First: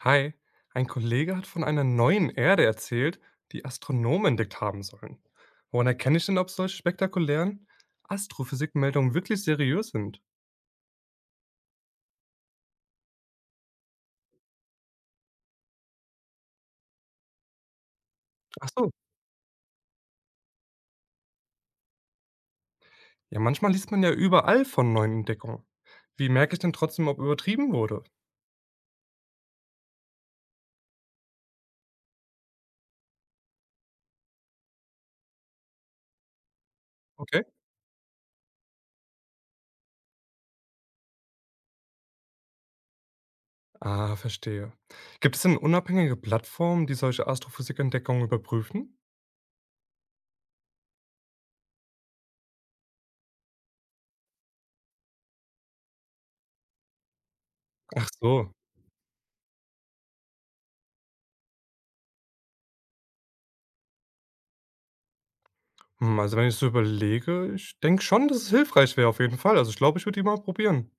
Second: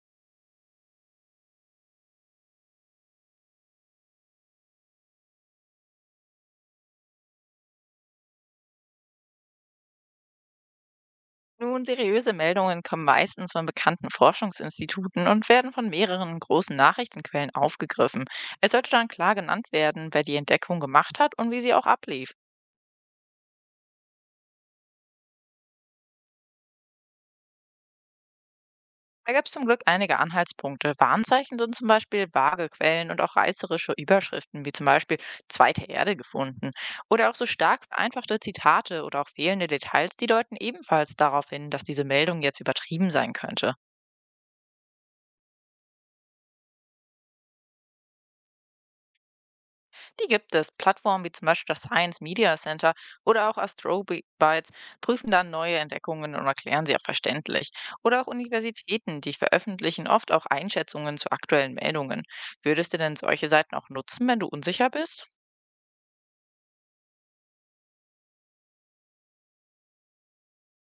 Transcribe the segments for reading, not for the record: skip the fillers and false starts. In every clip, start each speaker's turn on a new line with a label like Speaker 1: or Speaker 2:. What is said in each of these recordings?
Speaker 1: Hi, ein Kollege hat von einer neuen Erde erzählt, die Astronomen entdeckt haben sollen. Woran erkenne ich denn, ob solche spektakulären Astrophysikmeldungen wirklich seriös sind?
Speaker 2: Nun, seriöse Meldungen kommen meistens von bekannten Forschungsinstituten und werden von mehreren großen Nachrichtenquellen aufgegriffen.
Speaker 1: Ach
Speaker 2: Es
Speaker 1: so,
Speaker 2: sollte dann klar genannt werden, wer die Entdeckung gemacht hat und wie sie auch ablief.
Speaker 1: ja, manchmal liest man ja überall von neuen Entdeckungen. Wie merke ich denn trotzdem, ob übertrieben wurde?
Speaker 2: Da gibt es zum Glück einige Anhaltspunkte. Warnzeichen sind zum Beispiel vage Quellen und auch reißerische Überschriften, wie zum Beispiel zweite Erde gefunden. Oder auch
Speaker 1: Okay.
Speaker 2: so stark vereinfachte Zitate oder auch fehlende Details, die deuten ebenfalls darauf hin, dass diese Meldung jetzt übertrieben sein könnte.
Speaker 1: Ah, verstehe. Gibt es denn unabhängige Plattformen, die solche Astrophysikentdeckungen überprüfen?
Speaker 2: Die gibt es. Plattformen wie zum Beispiel das Science Media Center oder auch Astrobytes prüfen dann neue Entdeckungen und erklären sie auch verständlich.
Speaker 1: Ach
Speaker 2: Oder auch
Speaker 1: so.
Speaker 2: Universitäten, die veröffentlichen oft auch Einschätzungen zu aktuellen Meldungen. Würdest du denn solche Seiten auch nutzen, wenn du unsicher bist?
Speaker 1: Also wenn ich so überlege, ich denke schon, dass es hilfreich wäre auf jeden Fall. Also ich glaube, ich würde die mal probieren.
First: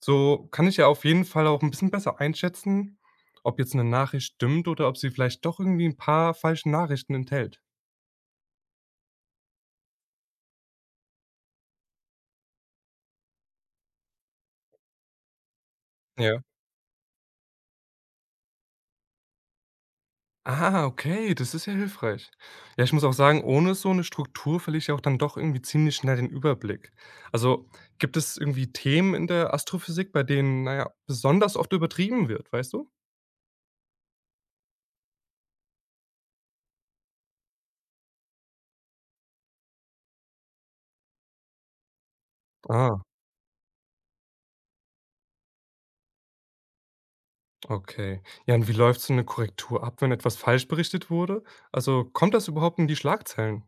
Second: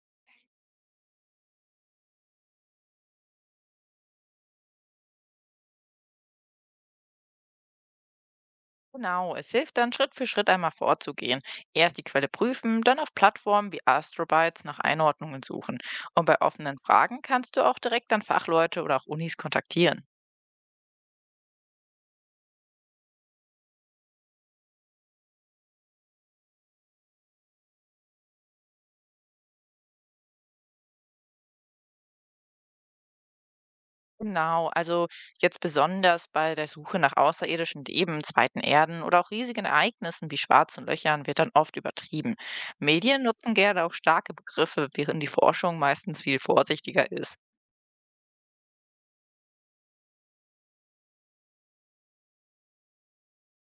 Speaker 1: So kann ich ja auf jeden Fall auch ein bisschen besser einschätzen, ob jetzt 'ne Nachricht stimmt oder ob sie vielleicht doch irgendwie 'n paar falsche Nachrichten enthält.
Speaker 2: Genau, es hilft dann Schritt für Schritt einmal vorzugehen. Erst die Quelle prüfen, dann auf Plattformen wie Astrobytes nach Einordnungen suchen. Und bei
Speaker 1: Ja.
Speaker 2: offenen Fragen kannst du auch direkt dann Fachleute oder auch Unis kontaktieren.
Speaker 1: Ah, okay, das ist ja hilfreich. Ja, ich muss auch sagen, ohne so 'ne Struktur verliere ich ja auch dann doch irgendwie ziemlich schnell den Überblick. Also, gibt es irgendwie Themen in der Astrophysik, bei denen, na ja, besonders oft übertrieben wird, weißt du?
Speaker 2: Genau, also jetzt besonders bei der Suche nach außerirdischen Leben, zweiten Erden oder auch riesigen Ereignissen wie schwarzen Löchern wird dann oft übertrieben.
Speaker 1: Ah.
Speaker 2: Medien nutzen gerne auch starke Begriffe, während die Forschung meistens viel vorsichtiger ist.
Speaker 1: Okay. Ja, und wie läuft so 'ne Korrektur ab, wenn etwas falsch berichtet wurde? Also, kommt das überhaupt in die Schlagzeilen?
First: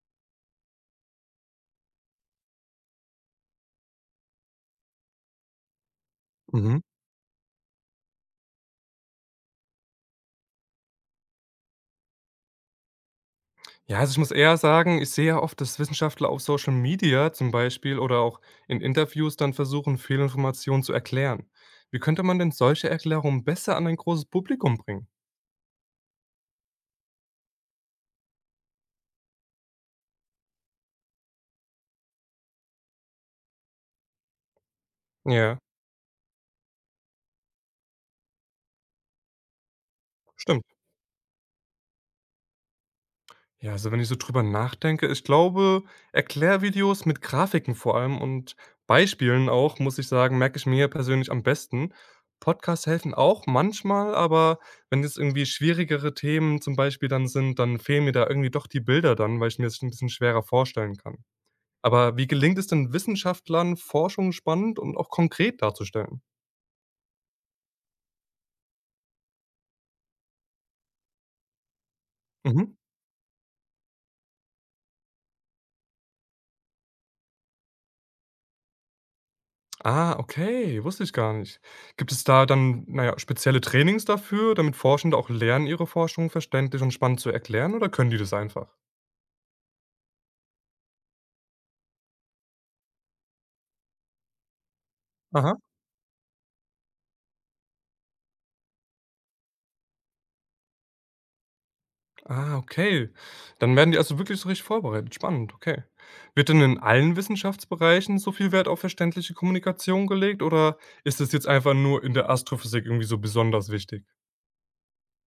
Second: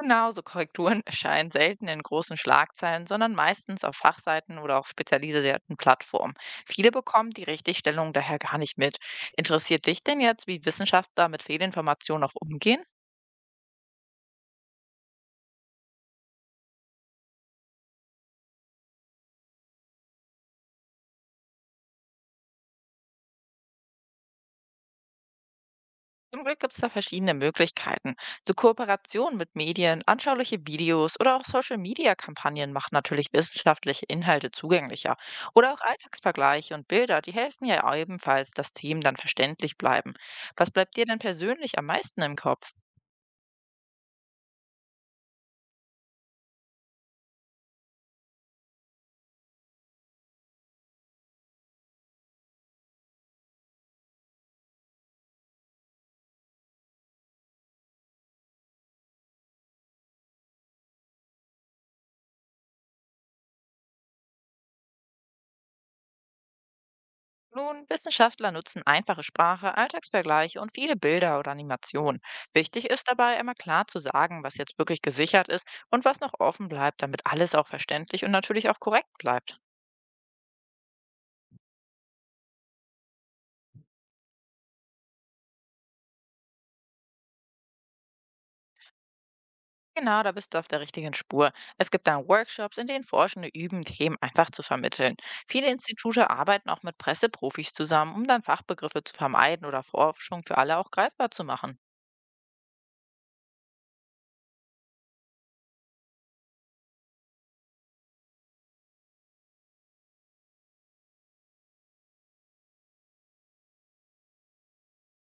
Speaker 2: Genauso Korrekturen erscheinen selten in großen Schlagzeilen, sondern meistens auf Fachseiten oder auch spezialisierten Plattformen.
Speaker 1: Mhm.
Speaker 2: Viele bekommen die Richtigstellung daher gar nicht mit. Interessiert dich denn jetzt, wie Wissenschaftler mit Fehlinformationen auch umgehen?
Speaker 1: Ja, also ich muss eher sagen, ich sehe ja oft, dass Wissenschaftler auf Social Media zum Beispiel oder auch in Interviews dann versuchen, Fehlinformationen zu erklären. Wie könnte man denn solche Erklärungen besser an ein großes Publikum bringen?
Speaker 2: Zum Glück gibt es da verschiedene Möglichkeiten. So Kooperationen mit Medien, anschauliche Videos oder auch Social-Media-Kampagnen machen natürlich wissenschaftliche Inhalte zugänglicher.
Speaker 1: Ja,
Speaker 2: Oder auch Alltagsvergleiche und Bilder, die helfen ja ebenfalls, dass Themen dann verständlich bleiben.
Speaker 1: stimmt.
Speaker 2: Was bleibt dir denn persönlich am meisten im Kopf?
Speaker 1: Ja, also wenn ich so drüber nachdenke, ich glaube, Erklärvideos mit Grafiken vor allem und Beispielen auch, muss ich sagen, merke ich mir persönlich am besten. Podcasts helfen auch manchmal, aber wenn jetzt irgendwie schwierigere Themen zum Beispiel dann sind, dann fehlen mir da irgendwie doch die Bilder dann, weil ich mir das ein bisschen schwerer vorstellen kann. Aber wie gelingt es denn Wissenschaftlern, Forschung spannend und auch konkret darzustellen?
Speaker 2: Nun, Wissenschaftler nutzen einfache Sprache, Alltagsvergleiche und viele Bilder oder Animationen.
Speaker 1: Mhm.
Speaker 2: Wichtig ist dabei, immer klar zu sagen, was jetzt wirklich gesichert ist und was noch offen bleibt, damit alles auch verständlich und natürlich auch korrekt bleibt.
Speaker 1: Ah, okay, wusste ich gar nicht. Gibt es da dann, naja, spezielle Trainings dafür, damit Forschende auch lernen, ihre Forschung verständlich und spannend zu erklären, oder können die das einfach?
Speaker 2: Genau, da bist du auf der richtigen Spur. Es gibt dann Workshops, in denen Forschende üben, Themen einfach zu vermitteln.
Speaker 1: Aha.
Speaker 2: Viele Institute arbeiten auch mit Presseprofis zusammen, um dann Fachbegriffe zu vermeiden oder Forschung für alle auch greifbar zu machen.
Speaker 1: Ah, okay. Dann werden die also wirklich so richtig vorbereitet. Spannend, okay. Wird denn in allen Wissenschaftsbereichen so viel Wert auf verständliche Kommunikation gelegt oder ist es jetzt einfach nur in der Astrophysik irgendwie so besonders wichtig?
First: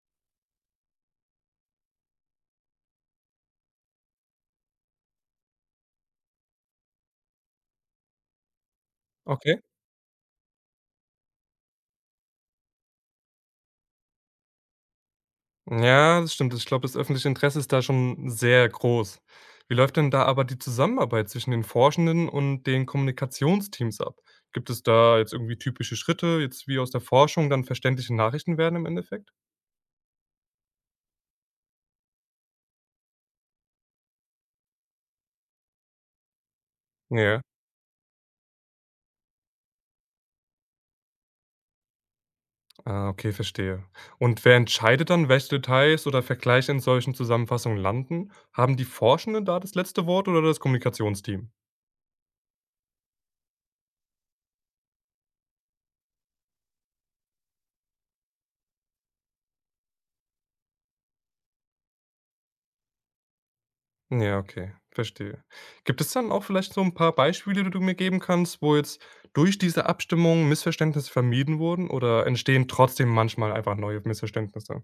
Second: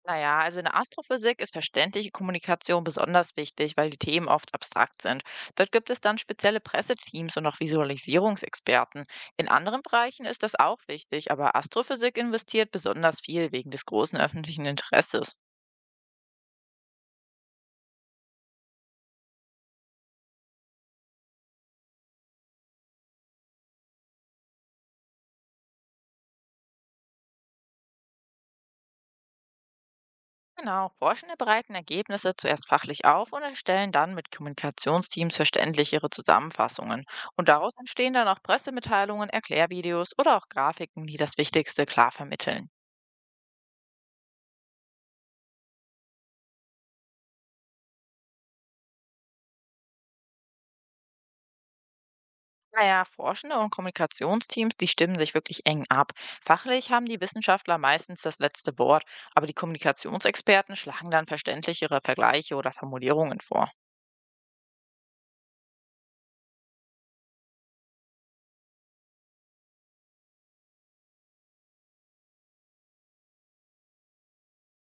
Speaker 2: Naja, also in der Astrophysik ist verständliche Kommunikation besonders wichtig, weil die Themen oft abstrakt sind. Dort gibt es dann spezielle Presseteams und auch Visualisierungsexperten. In
Speaker 1: Okay.
Speaker 2: anderen Bereichen ist das auch wichtig, aber Astrophysik investiert besonders viel wegen des großen öffentlichen Interesses.
Speaker 1: Ja, das stimmt. Ich glaube, das öffentliche Interesse ist da schon sehr groß. Wie läuft denn da aber die Zusammenarbeit zwischen den Forschenden und den Kommunikationsteams ab? Gibt es da jetzt irgendwie typische Schritte, jetzt wie aus der Forschung dann verständliche Nachrichten werden im Endeffekt?
Speaker 2: Genau, Forschende bereiten Ergebnisse zuerst fachlich auf und erstellen dann mit Kommunikationsteams verständlichere Zusammenfassungen.
Speaker 1: Ja.
Speaker 2: Und daraus entstehen dann auch Pressemitteilungen, Erklärvideos oder auch Grafiken, die das Wichtigste klar vermitteln.
Speaker 1: Ah, okay, verstehe. Und wer entscheidet dann, welche Details oder Vergleiche in solchen Zusammenfassungen landen? Haben die Forschenden da das letzte Wort oder das Kommunikationsteam?
Speaker 2: Naja, Forschende und Kommunikationsteams, die stimmen sich wirklich eng ab. Fachlich haben die Wissenschaftler meistens das letzte Wort, aber die Kommunikationsexperten schlagen dann verständlichere Vergleiche oder Formulierungen vor.
Speaker 1: Ja, okay, verstehe. Gibt es dann auch vielleicht so ein paar Beispiele, die du mir geben kannst, wo jetzt durch diese Abstimmung Missverständnisse vermieden wurden oder entstehen trotzdem manchmal einfach neue Missverständnisse?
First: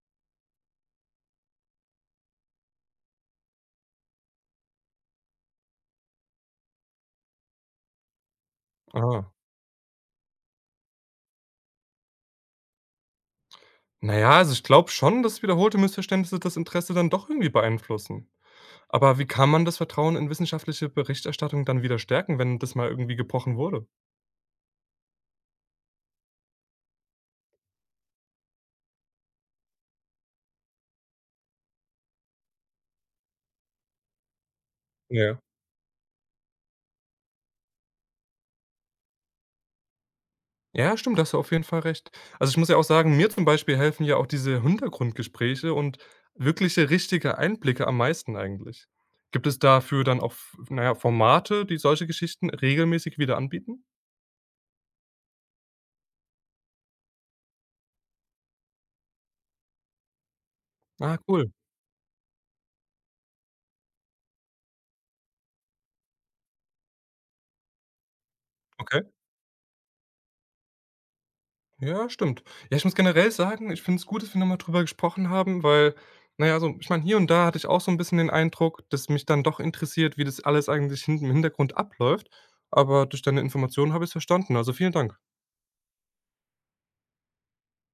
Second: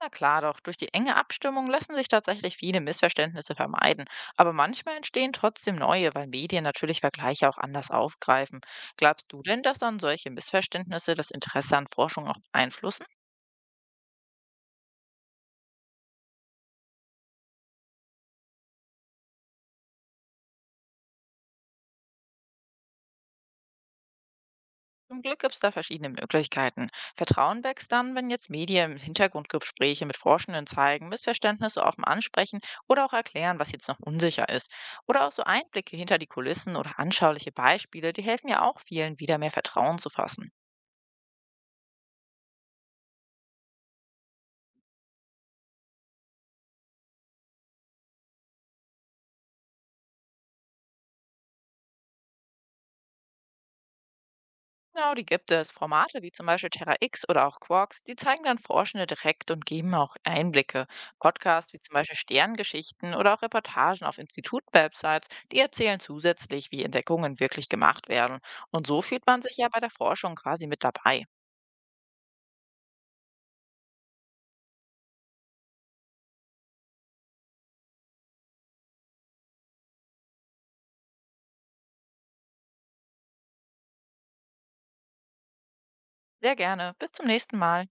Speaker 2: Na klar doch, durch die enge Abstimmung lassen sich tatsächlich viele Missverständnisse vermeiden, aber manchmal entstehen trotzdem neue, weil Medien natürlich Vergleiche auch anders aufgreifen. Glaubst
Speaker 1: Ah.
Speaker 2: du denn, dass dann solche Missverständnisse das Interesse an Forschung auch beeinflussen?
Speaker 1: Naja, also, ich glaube schon, dass wiederholte Missverständnisse das Interesse dann doch irgendwie beeinflussen. Aber wie kann man das Vertrauen in wissenschaftliche Berichterstattung dann wieder stärken, wenn das mal irgendwie gebrochen wurde?
Speaker 2: Zum Glück gibt es da verschiedene Möglichkeiten. Vertrauen wächst dann, wenn jetzt Medien im Hintergrund Gespräche mit Forschenden zeigen, Missverständnisse offen ansprechen oder auch erklären, was jetzt noch unsicher ist. Oder auch
Speaker 1: Ja.
Speaker 2: so Einblicke hinter die Kulissen oder anschauliche Beispiele, die helfen ja auch vielen, wieder mehr Vertrauen zu fassen.
Speaker 1: Ja, stimmt, da hast du auf jeden Fall recht. Also, ich muss ja auch sagen, mir zum Beispiel helfen ja auch diese Hintergrundgespräche und wirkliche, richtige Einblicke am meisten eigentlich. Gibt es dafür dann auch, f na ja, Formate, die solche Geschichten regelmäßig wieder anbieten?
Speaker 2: Genau, die gibt es. Formate wie zum Beispiel Terra X oder auch Quarks, die zeigen dann Forschende direkt und geben auch Einblicke.
Speaker 1: Ah, cool.
Speaker 2: Podcasts wie zum Beispiel Sterngeschichten oder auch Reportagen auf Institut-Websites, die erzählen zusätzlich, wie Entdeckungen wirklich gemacht werden. Und
Speaker 1: Okay.
Speaker 2: so fühlt man sich ja bei der Forschung quasi mit dabei.
Speaker 1: Ja, stimmt. Ja, ich muss generell sagen, ich finde es gut, dass wir nochmal drüber gesprochen haben, weil, naja, ja, so ich meine, hier und da hatte ich auch so ein bisschen den Eindruck, dass mich dann doch interessiert, wie das alles eigentlich hin im Hintergrund abläuft, aber durch deine Informationen habe ich es verstanden. Also, vielen Dank.
Speaker 2: Sehr gerne. Bis zum nächsten Mal.